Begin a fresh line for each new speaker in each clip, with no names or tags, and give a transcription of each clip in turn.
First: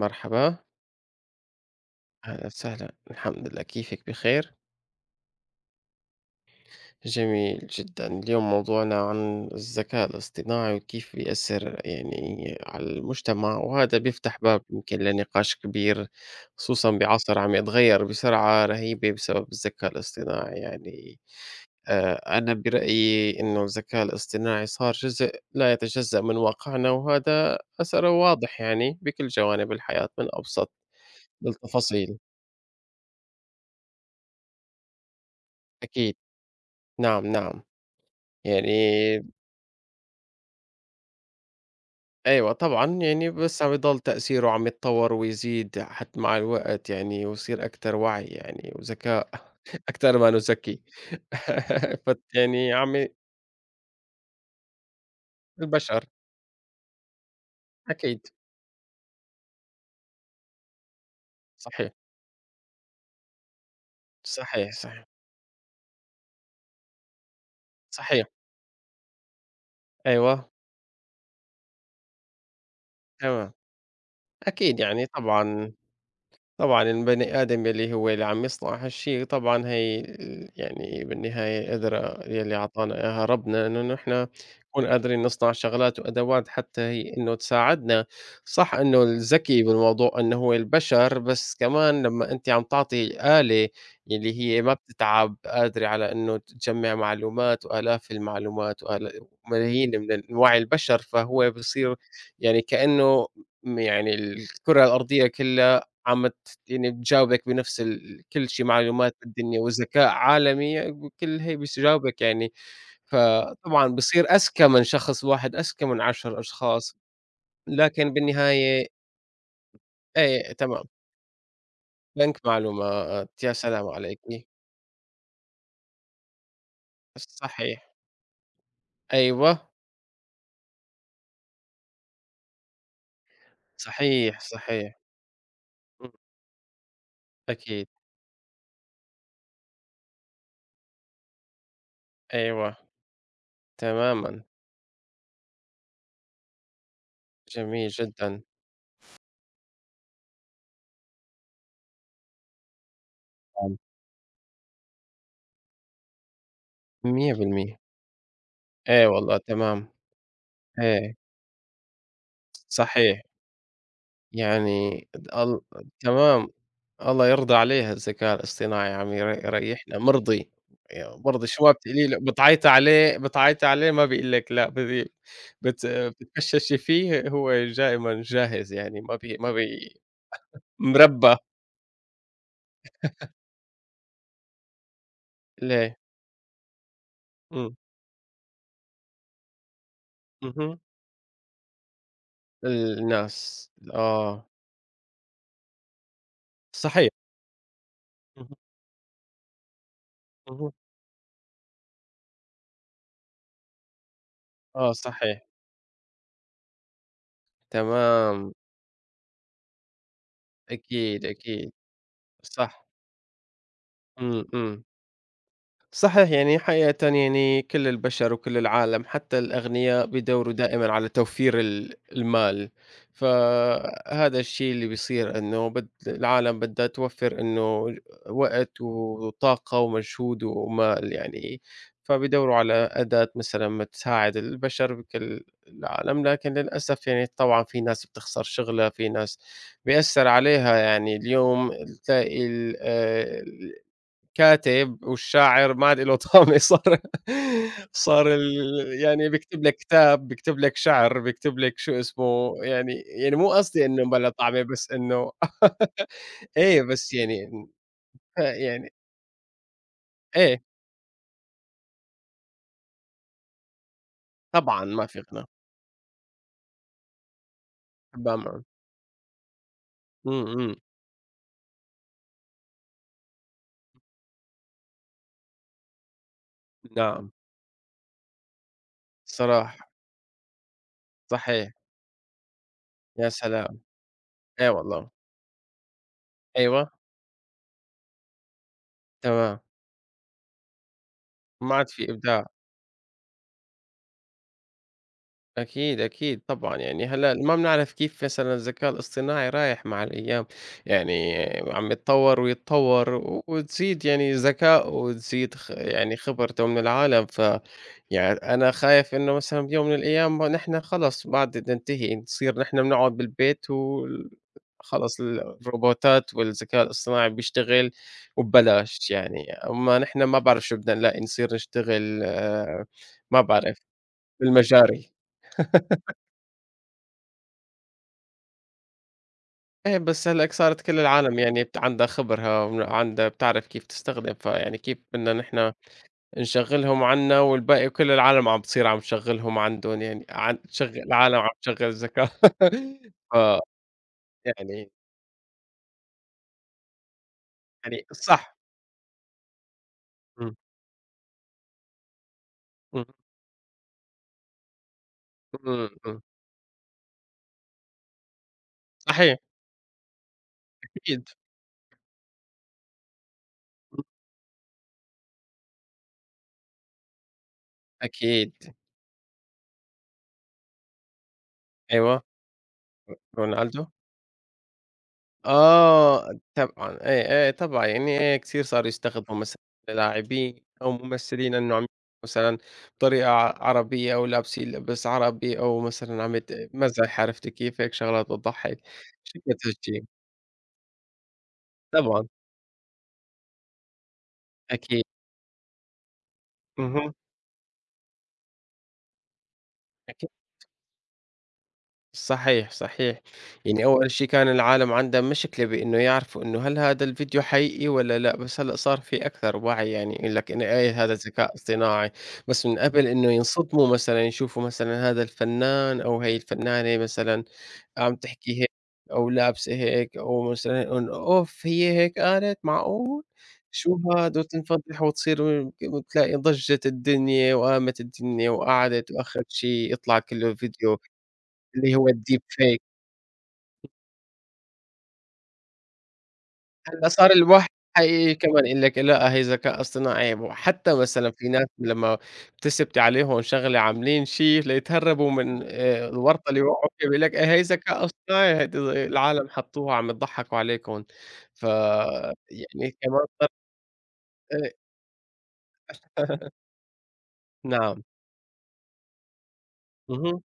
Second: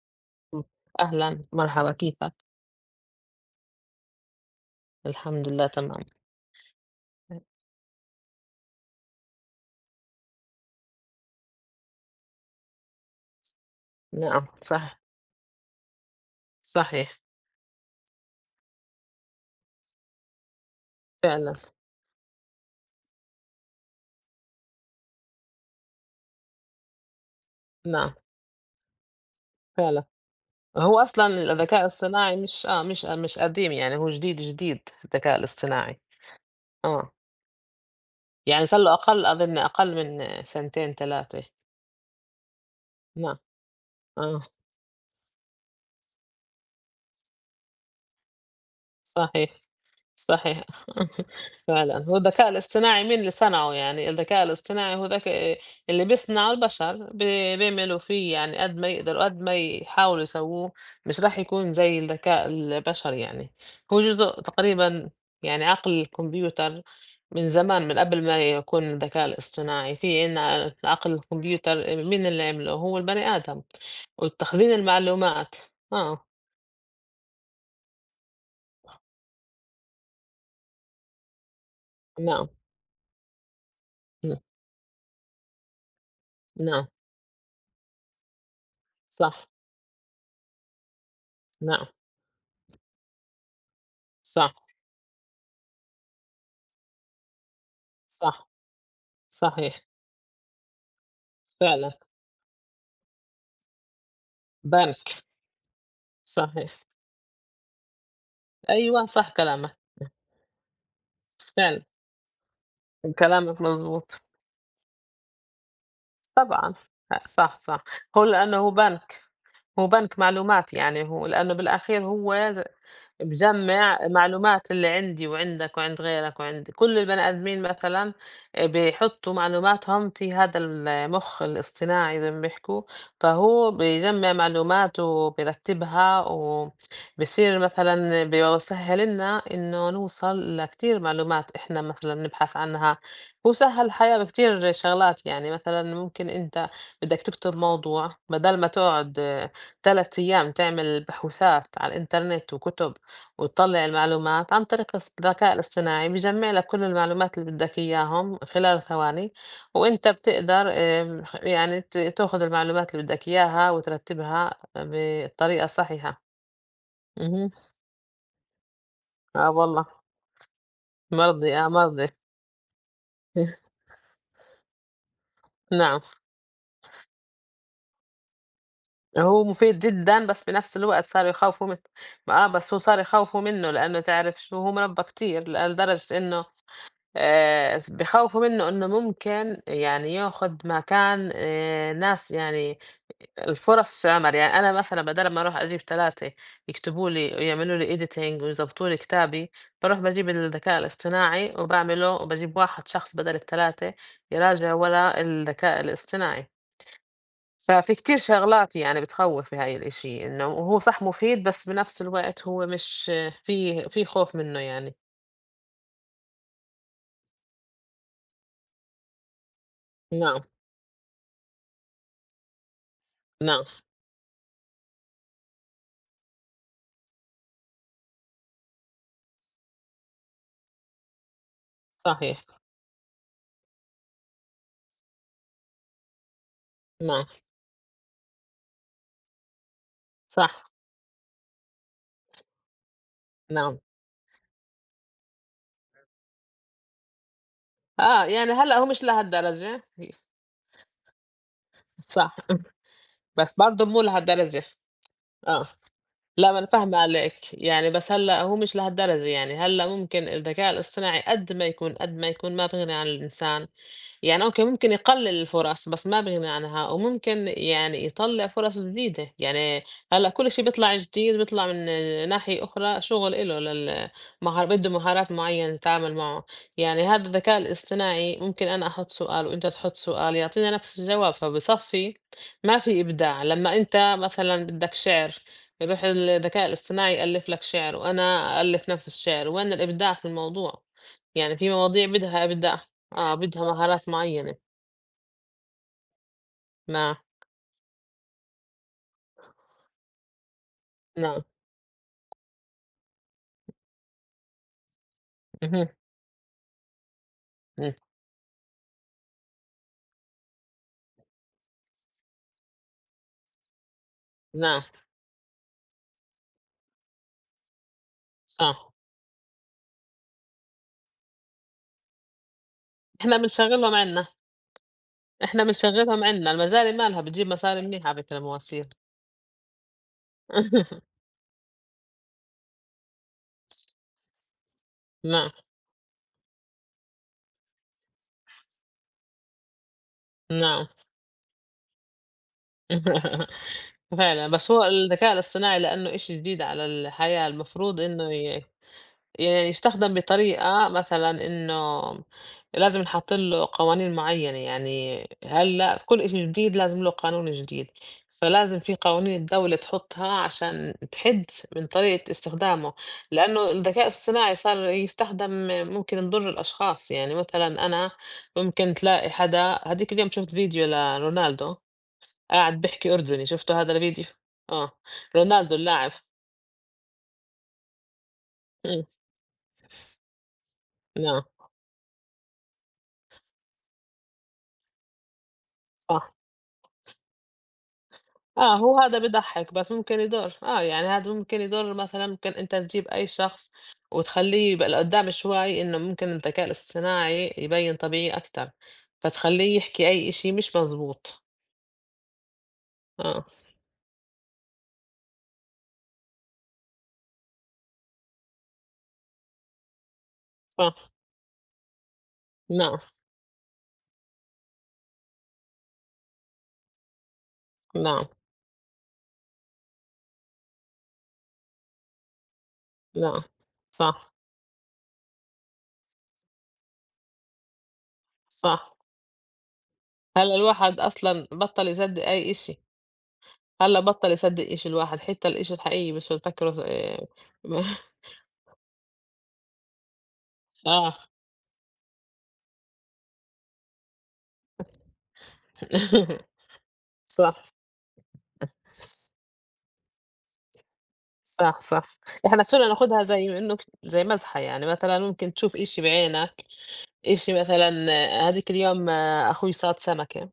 مرحبا،
إمم، أهلًا، مرحبا كيفك؟
أهلًا وسهلًا، الحمد لله كيفك بخير؟
الحمد لله تمام.
جميل جدًا، اليوم موضوعنا عن الذكاء الاصطناعي وكيف بيأثّر يعني على المجتمع، وهذا بيفتح
نعم،
باب يمكن
صح.
لنقاش كبير، خصوصًا
صحيح،
بعصر عم يتغيّر بسرعة رهيبة بسبب الذكاء الاصطناعي يعني.
فعلًا،
أنا برأيي إنه الذكاء الاصطناعي صار جزء لا يتجزأ من واقعنا، وهذا أثره
نعم،
واضح يعني بكل جوانب
فعلًا.
الحياة من أبسط
هو أصلًا الذكاء
للتفاصيل.
الصناعي مش قديم يعني هو جديد، الذكاء الاصطناعي.
أكيد،
آه،
نعم، نعم. يعني
يعني صار له أقل أظن أقل من سنتين 3.
أيوه طبعًا، يعني
نعم،
بس عم يضل
آه،
تأثيره عم يتطور ويزيد حتى مع الوقت يعني ويصير أكتر وعي يعني وذكاء.
صحيح.
أكتر ما
صحيح.
نُذكّي.
فعلًا، هو
فت
الذكاء
يعني عم
الاصطناعي
ي
مين اللي صنعه يعني؟ الذكاء الاصطناعي هو ذك
البشر.
اللي بيصنعه البشر، بيعملوا
أكيد،
فيه يعني قد ما يقدروا، قد ما يحاولوا يسووه، مش راح يكون
صحيح،
زي الذكاء البشري يعني، هو جزء
صحيح، صحيح،
تقريبًا يعني عقل الكمبيوتر. من زمان، من قبل
صحيح،
ما يكون الذكاء الاصطناعي، في
أيوه،
عندنا عقل الكمبيوتر، مين اللي عمله؟ هو البني
تمام،
آدم، وتخزين
أكيد يعني
المعلومات.
طبعًا.
آه،
طبعًا البني آدم يلّي هو اللي عم يصنع هالشي طبعًا هي، يعني بالنهاية قدرة
نعم،
يلّي عطانا إياها ربنا إنه نحن
ن
نكون قادرين نصنع شغلات وأدوات حتى
نعم،
هي إنه تساعدنا. صح إنه
صح،
الذكي بالموضوع إنه هو البشر، بس
نعم،
كمان لمّا أنتِ عم تعطي آلة يلّي
صح،
هي ما بتتعب قادرة على إنه تجمّع معلومات وآلاف
صح.
المعلومات وآلا
صحيح،
وملايين من ال وعي البشر، فهو
فعلًا.
بصير يعني كإنه م يعني الكرة
بنك،
الأرضية كلّها عم
صحيح،
يعني بتجاوبك بنفس ال كل شي
أيوه
معلومات
صح
بالدنيا
كلامك،
وذكاء عالمي وكل هي
فعلًا.
بيجاوبك يعني.
كلامك
فطبعًا
مضبوط،
بصير أذكى من شخص واحد، أذكى من 10
طبعًا.
أشخاص،
صح، صح،
لكن
هو لأنه هو
بالنهاية
بنك، هو بنك
إيه
معلومات،
تمام،
يعني هو لأنه بالأخير
بنك
هو ز
معلومات، يا سلام
باجمّع
عليكِ.
معلومات اللي عندي وعندك وعند غيرك وعند كل البني آدمين
صحيح،
مثلًا. بيحطّوا
أيوه،
معلوماتهم في هذا المُخ الاصطناعي زي ما بيحكوا، فهو بيجمّع
صحيح، صحيح،
معلومات
إمم،
وبيرتّبها، وبصير
أكيد،
مثلًا بيسهّل لنا إنه نوصل لكتير معلومات إحنا مثلًا نبحث
أيوه،
عنها. هو سهّل الحياة
تمامًا،
بكتير شغلات، يعني مثلًا ممكن أنت بدّك تكتب
جميل
موضوع
جدًا،
بدل ما تقعد 3 أيام تعمل بحوثات على الإنترنت وكُتب، وتطلّع المعلومات عن طريق الذكاء الاصطناعي بيجمّع لك كل المعلومات اللي
100%
بدّك إياهم خلال
إيه
ثواني.
والله تمام،
وأنت بتقدر
إيه،
آمم خ يعني تاخُد المعلومات اللي
صحيح.
بدّك إياها وترتّبها
يعني د ال
بالطريقة الصحيحة.
تمام، الله
اهم.
يرضى عليها الذكاء الاصطناعي يا عمي ير
آه والله،
يريحنا مرضي. ي مرضي
مرضي،
شو
آه
ما بتقولي
مرضي.
له بتعيطي عليه بتعيطي عليه ما بيقول لِك لأ، بت بت
نعم.
بتتفششي فيه هو دايمًا جاهز يعني ما بي
هو
ما
مفيد
بي
جدًا، بس بنفس الوقت صاروا
مربّى.
يخاوفوا من آه، بس هو صار يخاوفوا منّه، لإنه تعرف شو هو مربّى كتير، لأ
ليه،
لدرجة إنه
إمم،
س بيخوّفوا منّه إنه ممكن يعني ياخُد
اهم،
مكان ناس يعني،
الناس
الفُرَص عمل.
آه،
يعني أنا مثلًا بدال ما أروح أجيب 3
صحيح،
يكتبوا لي ويعملوا لي editing
اهم،
ويضبطوا لي كتابي، باروح باجيب
اهم،
الذكاء الاصطناعي وباعمله، وباجيب واحد شخص بدل ال3 يراجع
آه
ورا
صحيح،
الذكاء الاصطناعي. ففي كتير
تمام،
شغلات يعني بتخوّف بهاي الإشي، إنه هو صح
أكيد،
مفيد بس
أكيد،
بنفس الوقت هو
صح،
مش، في خوف
إمم،
منّه
إمم.
يعني.
صحيح يعني حقيقة يعني كل البشر وكل العالم حتى الأغنياء
نعم،
بيدوروا دائما على توفير ال- المال،
نعم،
فهذا الشيء اللي بيصير إنه بد العالم بدها توفر إنه وقت وطاقة ومجهود ومال يعني.
صحيح،
فبيدوروا على أداة مثلا ما تساعد البشر بكل العالم، لكن للأسف
نعم،
يعني طبعا في ناس بتخسر شغلها، في ناس بيأثر
صح.
عليها يعني. اليوم تلاقي ال- آه،
نعم.
كاتب والشاعر ما عاد له طعم. صار
آه،
صار ال
يعني هلأ هو مش
يعني بيكتب لك
لهالدرجة،
كتاب، بيكتب لك شعر، بيكتب لك شو
صح.
اسمه، يعني يعني مو
بس
قصدي
برضه مو
إنه بلا طعمة
لهالدرجة،
بس إنه.
آه. لأ، ما أنا
إيه،
فاهمة
بس
عليك،
يعني
يعني بس
ف
هلأ هو مش
يعني
لهالدرجة يعني. هلأ ممكن
إيه،
الذكاء الاصطناعي قد ما يكون، قد ما يكون، ما بيغني عن الإنسان. يعني أوكي،
طبعًا
ممكن
ما في
يقلل
غنى،
الفُرَص، بس ما بيغني عنها، وممكن يعني
حبّان
يطلّع
معه.
فُرَص جديدة. يعني هلأ
إمم،
كل شي
إمم،
بيطلع جديد بيطلع من ناحية أخرى شُغل إله. لل مهار بده مهارات معيّنة نتعامل معه. يعني هذا
نعم،
الذكاء الاصطناعي ممكن أنا أحُط سؤال وأنت
صراحة،
تحُط سؤال يعطينا نفس الجواب،
صحيح،
فبصفّي ما في
يا
إبداع. لمّا
سلام!
أنت مثلًا
إيه
بدّك
والله،
شِعر، يروح الذكاء
أيوه،
الاصطناعي يألّف لك شِعر، وأنا أألّف نفس الشِعر،
تمام،
وين الإبداع في الموضوع؟ يعني في
ما عاد
مواضيع
في
بدها
إبداع.
إبداع. آه، بدها مهارات معيّنة.
أكيد، أكيد طبعًا، يعني
نعم،
هلأ ما بنعرف كيف مثلًا الذكاء الاصطناعي رايح مع الأيام. يعني
نعم.
عم يتطور ويتطور و- وتزيد يعني ذكائه وتزيد خ
اهم،
يعني خبرته من العالم. ف
إمم،
يعني أنا خايف إنه مثلًا بيوم من الأيام ما نحن خلص بعد ننتهي، نصير نحن بنقعد بالبيت وال
نعم،
خلص ال الروبوتات والذكاء الاصطناعي بيشتغل
صح.
وببلاش يعني، أمّا نحن ما بعرف شو بدنا نلاقي نصير نشتغل.
إحنا
ما بعرف
بنشغّلهم عندنا،
بالمجاري.
إحنا بنشغّلهم عندنا، المجاري مالها بتجيب مصاري منيحة على فكرة، مواسير.
إيه بس هلأاك صارت كل العالم يعني بت عندها خبرها ون عندها بتعرف كيف تستخدم، فيعني كيف بدنا
نعم،
نحن نشغّلهم عنا والباقي كل العالم عم بتصير عم تشغّلهم عندهم يعني عن
نعم.
تشغّل العالم عم تشغّل الذكاء. ف
فعلًا، بس هو
يعني
الذكاء الاصطناعي لإنه إشي جديد على الحياة، المفروض
يعني
إنه
صح،
يعني يستخدم
إمم،
بطريقة مثلًا إنه لازم
إمم،
نحط له قوانين معيّنة. يعني
إمم،
هلّأ
إمم،
كل إشي جديد لازم له قانون جديد، فلازم في
صحيح
قوانين الدولة تحطها عشان
أكيد،
تحد من طريقة استخدامه، لإنه
إمم،
الذكاء الصناعي صار يستخدم ممكن نضر الأشخاص. يعني مثلًا أنا
أكيد،
ممكن تلاقي حدا، هاديك اليوم شُفت فيديو لرونالدو
أيوه،
قاعد بيحكي أردني، شُفتوا
رونالدو.
هذا الفيديو؟ آه، رونالدو اللاعب.
آه، طبعًا، آه، آه، طبعًا، يعني كتير صاروا
إمم،
يستخدموا مثلًا لاعبين أو
نعم،
ممثلين إنهم مثلًا بطريقة ع عربية أو لابسين لبس عربي أو مثلًا
صح.
عم يت مزح عرفتِ كيف، هيك شغلات
آه،
بتضحّك.
هو هذا
شكلها
بيضحّك بس
تهجين،
ممكن يضر. آه، يعني هذا ممكن يضر، مثلًا
طبعًا،
ممكن أنت تجيب أي شخص وتخلّيه يبقى
أكيد،
لقدّام شوي، إنه ممكن الذكاء
اهم،
الاصطناعي يبيّن طبيعي أكتر، فتخلّيه يحكي أي
أكيد.
إشي مش مزبوط.
صحيح، صحيح.
آه،
يعني أول شي كان العالم عندها مشكلة بإنه يعرفوا إنه هل هذا الفيديو حقيقي والّا لأ، بس هلأ صار في أكثر وعي يعني يقول لك إنه إيه
صح،
هذا ذكاء اصطناعي. بس من
نعم،
قبل إنه ينصدموا مثلًا يشوفوا مثلًا هذا الفنان أو هي الفنانة مثلًا عم
نعم،
تحكي هيك أو لابسة هيك أو مثلًا إن أوف هي هيك قالت معقول!
نعم،
شو
صح،
هاد وتنفضح وتصير بتلاقي ضجت الدنيا وقامت الدنيا
صح،
وقعدت وآخر شي يطلع
هلأ
كله فيديو
الواحد أصلًا بطّل
اللي هو
يصدّق
الdeep
أي إشي.
fake.
هلأ بطّل يصدّق إشي الواحد، حتى الإشي الحقيقي بصير يفكّره ز
هلّا صار الواحد حقيقي كمان يقول لك لأ هي ذكاء اصطناعي. وحتى
آه،
مثلًا في ناس لمّا بتثبتي عليهم شغلة عاملين شي ليتهربوا من الورطة اللي وقعوا فيها بيقول لك إيه،
صح.
هي ذكاء اصطناعي هيدي العالم حطوها عم يضحكوا عليكم. ف
صح، صح. إحنا صرنا
يعني
ناخدها
كمان.
زي إنه زي مزحة
إيه
يعني. مثلًا ممكن تشوف إشي بعينك، إشي مثلًا
نعم،
هاديك اليوم، آه، أخوي صاد
اهم،
سمكة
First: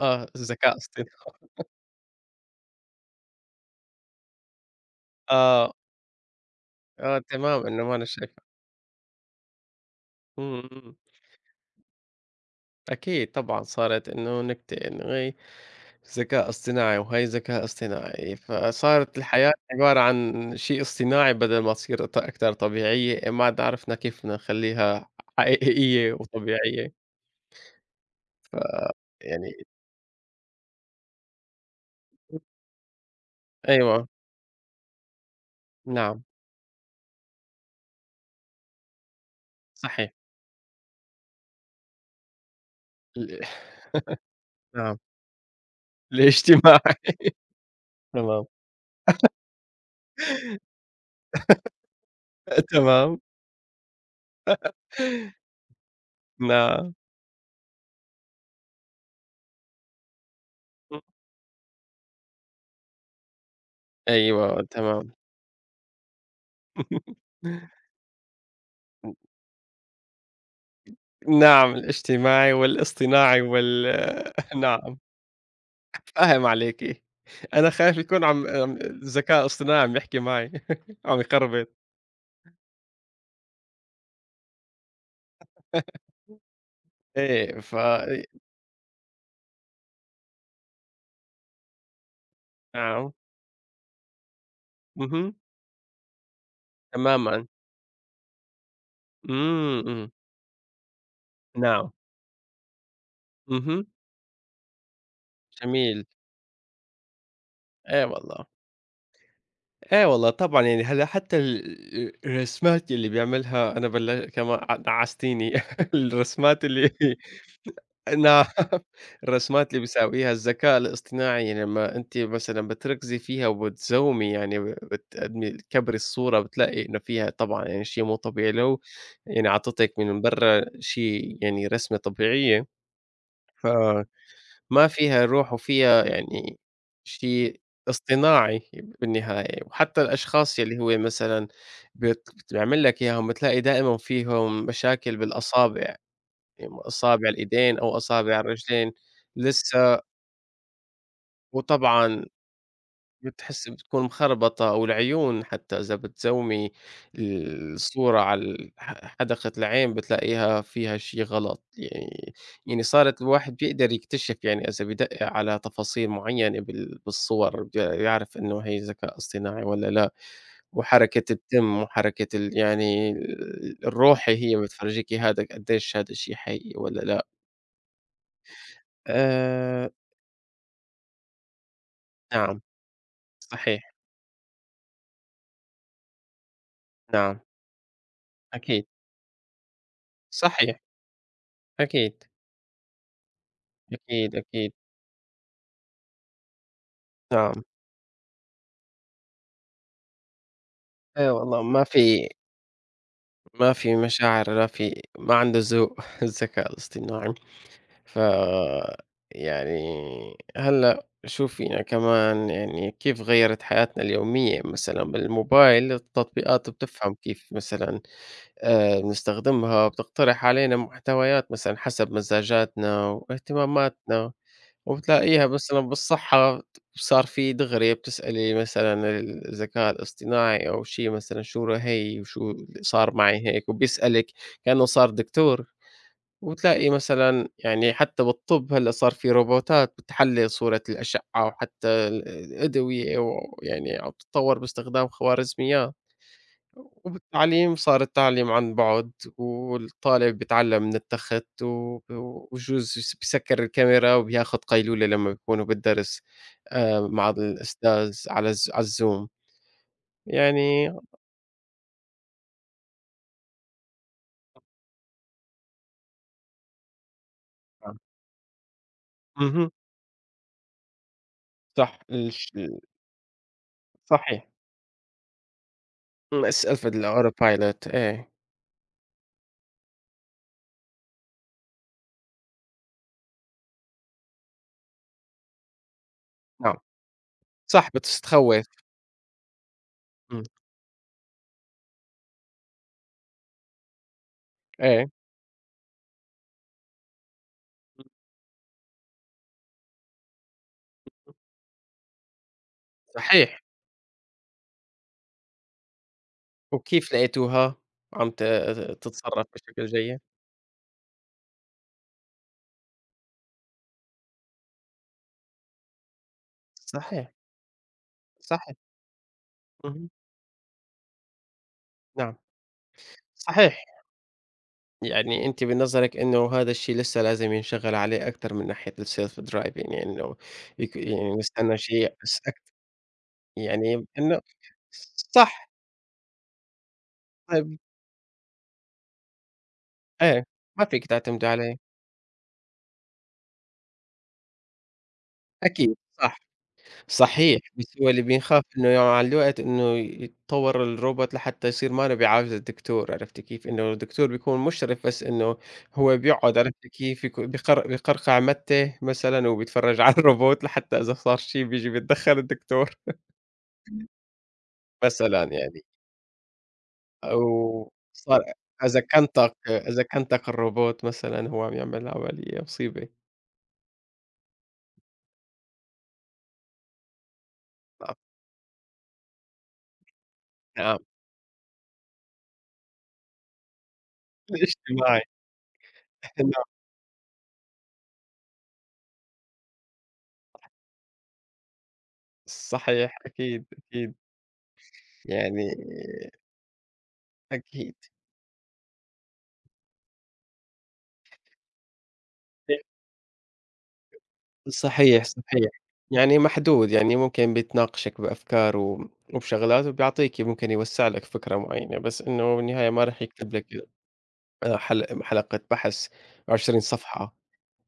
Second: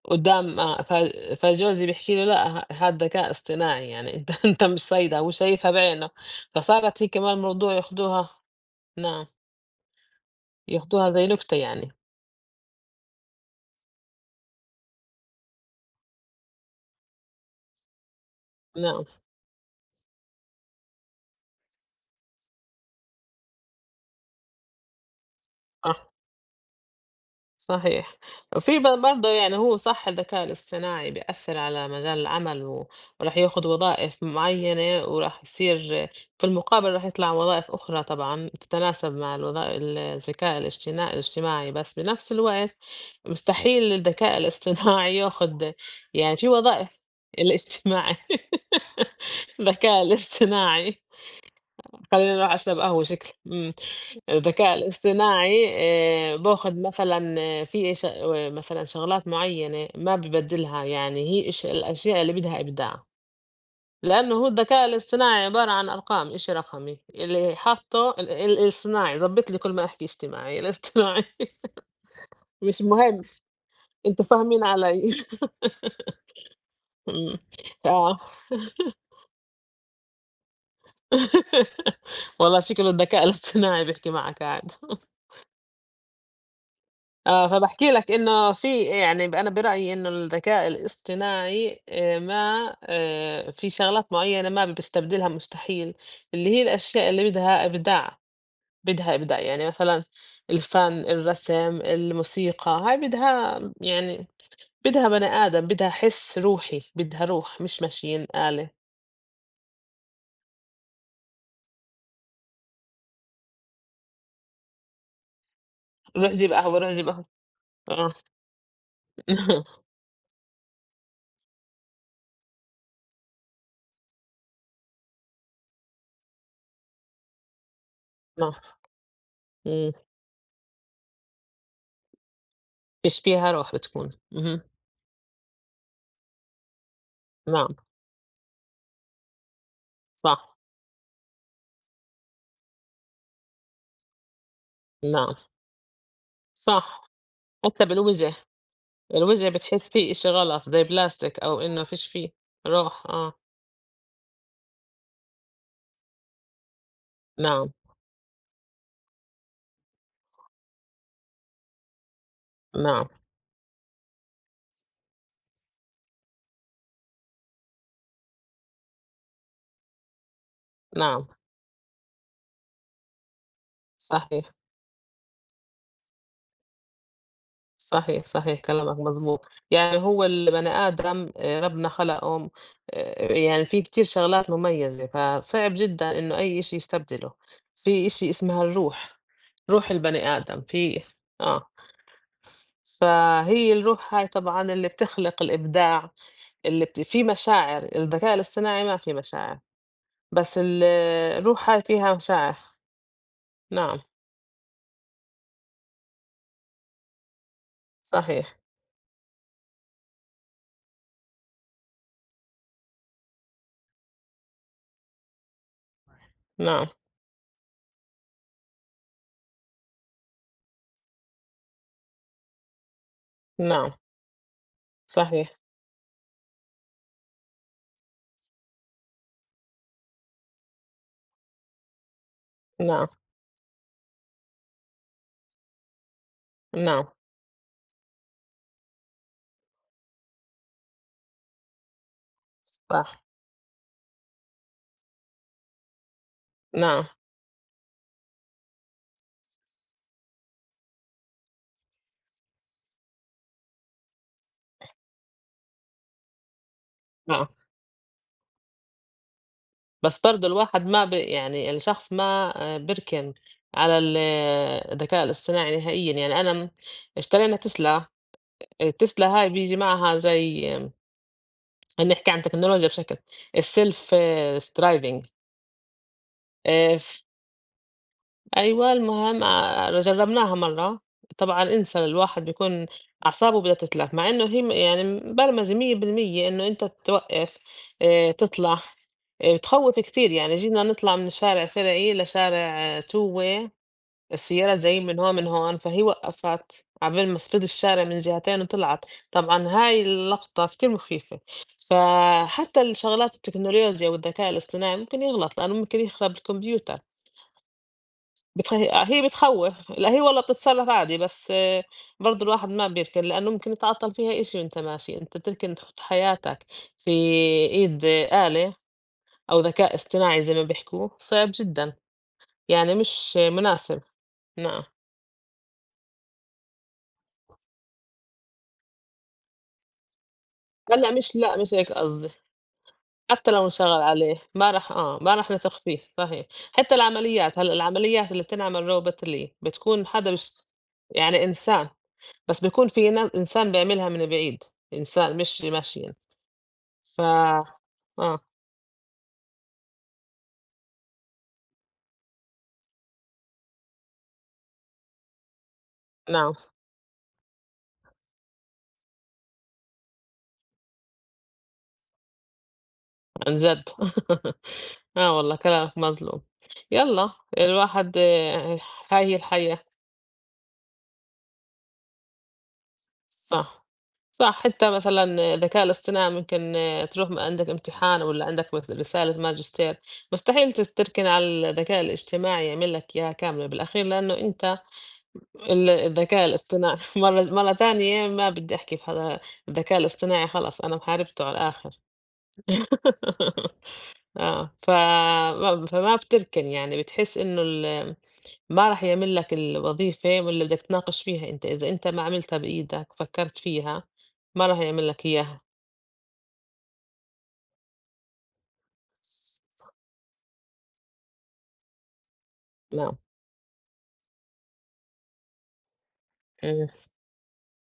آه
قدّام،
الذكاء
آه، ف
الاصطناعي
فجوزي بيحكي لي: "لأ هاد ذكاء اصطناعي، يعني أنت أنت مش صايدة، هو شايفها
آه،
بعينه." فصارت هي
آه
كمان
تمام
موضوع
إنه ما أنا
ياخدوها،
شايفها،
نعم،
إمم، إمم،
ياخدوها زي نكتة يعني.
أكيد طبعًا صارت إنه نكتة إنه هي ذكاء اصطناعي وهي ذكاء اصطناعي.
نعم،
فصارت الحياة عبارة عن شيء اصطناعي بدل ما تصير ط أكتر طبيعية، إيه، ما عاد عرفنا كيف بدنا نخلّيها
صح.
حقيقية وطبيعية.
صحيح. وفي برضه
يعني
يعني هو صح الذكاء الاصطناعي بيأثّر على مجال العمل، وراح ياخُد
أيوه،
وظائف معيّنة وراح يصير
نعم،
في المقابل راح يطلع وظائف أخرى طبعًا تتناسب مع
صحيح،
الذكاء الاجتماعي، بس بنفس الوقت
ال.
مستحيل الذكاء
نعم،
الاصطناعي ياخُد، يعني في وظائف.
الاجتماعي.
الاجتماعي، الذكاء الاصطناعي، خلّينا
تمام،
نروح أشرب قهوة
تمام،
شكلي، الذكاء الاصطناعي باخد
نعم،
مثلًا. آه، في ش مثلًا شغلات معيّنة ما بيبدّلها، يعني هي الأشياء اللي بدها إبداع، لإنه هو
أيوه،
الذكاء
تمام،
الاصطناعي عبارة عن أرقام، إشي رقمي، اللي حاطّه ال ال الصناعي ضبّط لي كل ما أحكي اجتماعي، الاصطناعي.
نعم، الاجتماعي
مش مهم،
والاصطناعي وال.
أنتم فاهمين
نعم.
علي،
فاهم عليكِ. إيه.
إمم،
أنا خايف
آه،
يكون عم عم الذكاء الاصطناعي عم يحكي معي، عم يخربط.
والله شكله الذكاء الاصطناعي بيحكي معك قاعد. آه،
إيه، ف
فباحكي لك إنه في يعني ب أنا برأيي إنه الذكاء الاصطناعي ما
نعم،
في شغلات معيّنة ما بيستبدلها
اهم،
مستحيل، اللي هي الأشياء اللي
تمامًا.
بدها إبداع، بدها إبداع. يعني
إمم،
مثلًا
إمم،
الفن، الرسم،
نعم،
الموسيقى، هاي بدها
اهم،
يعني بدها بني آدم، بدها
جميل.
حِس روحي، بدها روح مش
أي
ماشين
والله،
آلة.
أي والله طبعًا يعني هلأ حتى ال الرسمات اللي بيعملها أنا بل كمان ع دعستيني.
روح جيب
الرسمات
قهوة،
اللي
روح جيب قهوة، آه،
نعم، الرسمات اللي بيساويها الذكاء الاصطناعي يعني لمّا أنتِ مثلًا بتركزي فيها وبتزومي يعني بتقدمي تكبري الصورة بتلاقي إنه فيها طبعًا يعني شيء مو طبيعي،
نعم،
لو يعني عطتِك
إمم،
من برّا شيء يعني رسمة طبيعية.
فيش فيها روح بتكون.
فما
اهم،
فيها روح وفيها يعني شيء
نعم،
اصطناعي بالنهاية. وحتى
صح،
الأشخاص يلّي هو مثلًا بت بيعمل لك إياهم بتلاقي دائمًا فيهم مشاكل
نعم،
بالأصابع.
صح،
أصابع الإيدين
حتى
أو
بالوجه.
أصابع الرجلين
الوجه بتحس
لسه.
فيه إشي غلط زي بلاستيك، أو إنه فيش
وطبعًا
فيه روح. آه،
بتحسّي بتكون مخربطة أو العيون حتى إذا بتزومي
نعم،
الصورة على ال ح حدقة العين بتلاقيها فيها شي غلط. يعني يعني
نعم،
صارت الواحد بيقدر يكتشف يعني إذا بيدقق على تفاصيل معيّنة بال بالصور ب يعرف إنه هي ذكاء اصطناعي والّا لأ.
نعم،
وحركة الدم وحركة ال يعني ال الروحة
صحيح،
هي بتفرجيكِ هذا قديش هذا الشي حقيقي والّا لأ.
صحيح، صحيح كلامك مزبوط.
آآ
يعني هو البني آدم ربنا خلقه، م
نعم.
يعني
صحيح،
في كتير شغلات مميزة، فصعب جدًا إنه أي إشي يستبدله.
نعم،
في إشي اسمها
أكيد،
الروح، روح البني آدم
صحيح،
في آه،
أكيد،
فهي الروح هاي
أكيد،
طبعًا
أكيد،
اللي بتخلق الإبداع، اللي في
نعم،
مشاعر، الذكاء الاصطناعي ما في مشاعر. بس ال
أي والله
الروح هاي
ما
فيها
في.
مشاعر.
ما في
نعم،
مشاعر، لا في ما عنده ذوق الذكاء الاصطناعي. ف
صحيح،
يعني هلأ شوفي كمان يعني كيف غيّرت حياتنا اليومية مثلًا بالموبايل التطبيقات
نعم،
بتفهم كيف مثلًا بنستخدمها، بتقترح علينا محتويات مثلًا حسب مزاجاتنا
نعم،
واهتماماتنا. وبتلاقيها
صحيح،
مثلًا بالصحة صار في دغري بتسألي مثلًا الذكاء الاصطناعي أو شي مثلًا شو رأيي وشو
نعم،
صار معي هيك، وبيسألِك كأنه صار دكتور. وبتلاقي
نعم،
مثلًا يعني حتى بالطب هلأ صار في روبوتات بتحلل صورة الأشعة وحتى ال الأدوية
صح،
ويعني عم تتطور باستخدام خوارزميات.
نعم،
وبالتعليم صار التعليم عن بُعد، والطالب بيتعلم من التخت، و وبجوز يس بيسكّر الكاميرا وبياخد قيلولة لمّا بيكونوا بالدرس مع
نعم،
الأستاذ على الز على الZoom
بس برضه الواحد
يعني
ما يعني الشخص ما بيركن على ال آه، الذكاء الاصطناعي نهائيًا. يعني أنا اشترينا
آه،
تسلا، التسلا هاي
اهم،
بييجي معها زي،
صح
خلّينا نحكي عن
الش
التكنولوجيا بشكل، الself
صحيح،
driving،
إمم اس ألفد
ف
الauto pilot إيه،
أيوه، المهام جرّبناها مرّة، طبعًا انسى، الواحد بيكون أعصابه بدها تتلَف، مع إنه هي م يعني مبرمجة 100% إنه
نعم،
أنت توقّف،
صح بتستخوّف،
تطلع. بتخوّف كتير،
إمم،
يعني جينا نطلع من شارع فرعي لشارع، توّة، السيارات جايين
إيه،
من هون من هون، فهي وقّفت عبال ما صفِت الشارع من جهتين وطلعت. طبعًا هاي اللقطة كتير مخيفة. فحتى الشغلات
صحيح،
التكنولوجيا والذكاء الاصطناعي ممكن يغلط، لإنه ممكن يخرب الكمبيوتر.
وكيف لقيتوها عم ت
بتخ هي
تتصرّف بشكل
بتخوّف. لا
جيد؟
هي والله بتتصرّف عادي، بس برضه الواحد ما بيركن، لإنه ممكن يتعطّل فيها إشي وأنت ماشي، أنت بتركن تحُط حياتك في
صحيح،
إيد، آلة
صحيح،
أو ذكاء
اهم،
اصطناعي زي ما بيحكوا، صعب جدًا،
نعم،
يعني مش
صحيح.
مناسب. نعم.
يعني أنتِ من نظرِك إنه هذا الشيء لسه لازم ينشغل عليه أكتر من ناحية الself driving يعني إنه يك
هلأ
يعني
مش، لأ مش
نستنى
هيك
شيء
قصدي.
بس أكت
حتى لو انشغل
يعني
عليه
إنه
ما راح، آه، ما راح
صح.
نثق فيه، صحيح. حتى العمليات، هلأ
طيب
العمليات اللي بتنعمل روبوتلي بتكون حدا،
إيه، ما فيك
يعني
تعتمدي عليه.
إنسان، بس بيكون في إنسان بيعملها من بعيد، إنسان مش
أكيد
ماشين.
صح،
ف
صحيح، بس هو اللي
آه،
بينخاف إنه يعني مع الوقت إنه يتطور الروبوت لحتى يصير ما له بيعالج الدكتور، عرفتِ كيف؟ إنه الدكتور بيكون مشرف بس إنه هو
نعم.
بيقعد عرفتِ كيف يك بيقر بيقرقع مَتّه مثلًا وبيتفرج على الروبوت لحتى إذا صار شيء بييجي بيتدخل الدكتور.
عن جد. آه
مثلًا
والله
يعني
كلامك مظلوم، يالّا
أو
الواحد،
صار
آه،
إذا
هاي
كان
هي
طاق
الحياة.
إذا كان طاق الروبوت مثلًا هو عم يعمل عملية مصيبة.
صح، صح، حتى مثلًا الذكاء الاصطناعي ممكن، آه، تروح، عندك
نعم،
امتحان، والّا عندك رسالة ماجستير، مستحيل
نعم
تركن على الذكاء الاجتماعي يعمل لك إياها كاملة بالأخير، لإنه أنت
الاجتماعي.
الذكاء
نعم،
الاصطناعي، مرة، مرة تانية ما بدي أحكي بهذا الذكاء الاصطناعي، خلص أنا محاربته على الآخر.
صحيح أكيد، أكيد
آه، ف
يعني
ما فما بتركن، يعني بتحس إنه
أكيد
ما راح يعمل لك الوظيفة واللي بدك تناقش فيها أنت، إذا أنت ما عملتها بإيدك فكّرت فيها، ما راح يعمل
صحيح،
لك إياها.
صحيح يعني محدود يعني ممكن بيتناقشك بأفكار و وبشغلات وبيعطيكِ ممكن يوسّع لك فكرة معينة، بس إنه بالنهاية ما
نعم،
راح يكتب لك حل حلقة بحث 20
إمم،
صفحة.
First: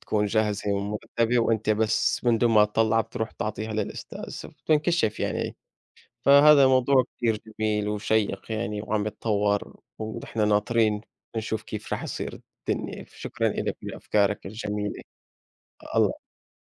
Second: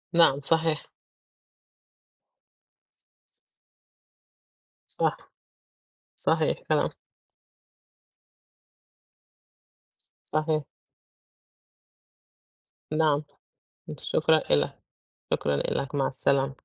تكون
نعم
جاهزة
صحيح،
ومرتبة وأنت بس من دون ما تطلّع بتروح بتعطيها للأستاذ،
صح،
وبتنكشف يعني.
صحيح
فهذا
كلام
موضوع كتير جميل وشيّق يعني وعم يتطوّر ونحن
صحيح،
ناطرين نشوف كيف رح يصير الدنيا.
نعم،
شكرًا إلك
شكرًا
لأفكارك
إلك،
الجميلة.
شكرًا إلك، مع
الله
السلامة.